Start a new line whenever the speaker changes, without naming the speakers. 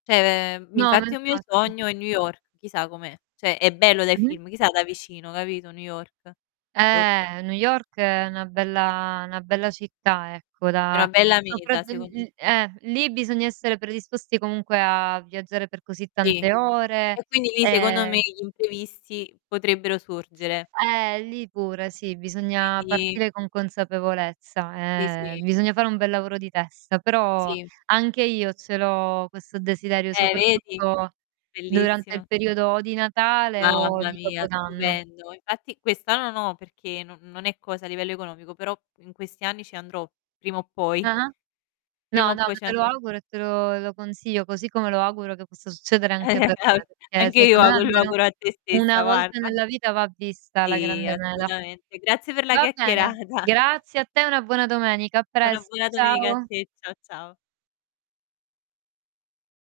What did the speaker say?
Cioè, ve
No, ma
infatti è un mio
infatti.
sogno è New York, chissà com'è. Cioè, è bello dai
Mh-mh.
film, chissà da vicino, capito, New York. Boh.
Eh, New York è una bella 'na bella città ecco
È una
da
bella meta
sopratt
secondo m
uhm, eh! Lì bisogna essere predisposti comunque a viaggiare per così
Sì,
tante ore,
e quindi lì secondo me
ehm
gli imprevisti potrebbero sorgere.
Eh lì pure, sì, bisogna
Quindi
partire con
Sì,
consapevolezza e
sì.
bisogna fare un bel lavoro di testa, però
Sì.
anche io ce l'ho questo desiderio
Eh, vedi?
soprattutto durante il
Bellissima.
periodo o di Natale o
Mamma
di
mia,
Capodanno.
stupendo. Infatti quest'anno no, perché no non è cosa a livello economico, però in questi anni ci andrò prima o poi.
Ah-ah.
Prima
No,
o
no,
poi
no,
ci
te lo
andrò.
auguro e te lo e lo consiglio, così come lo auguro che possa succedere anche per
Al
me, perché,
anche io
secondo me,
auguro lo
almeno
auguro a te stessa
1 volta
guarda.
nella vita va vista la
Sì
grande mela.
assolutamente. Grazie per la
Va bene,
chiacchierata.
grazie a te e una buona domenica. A
E una
presto,
buona domenica a
ciao.
te. Ciao, ciao.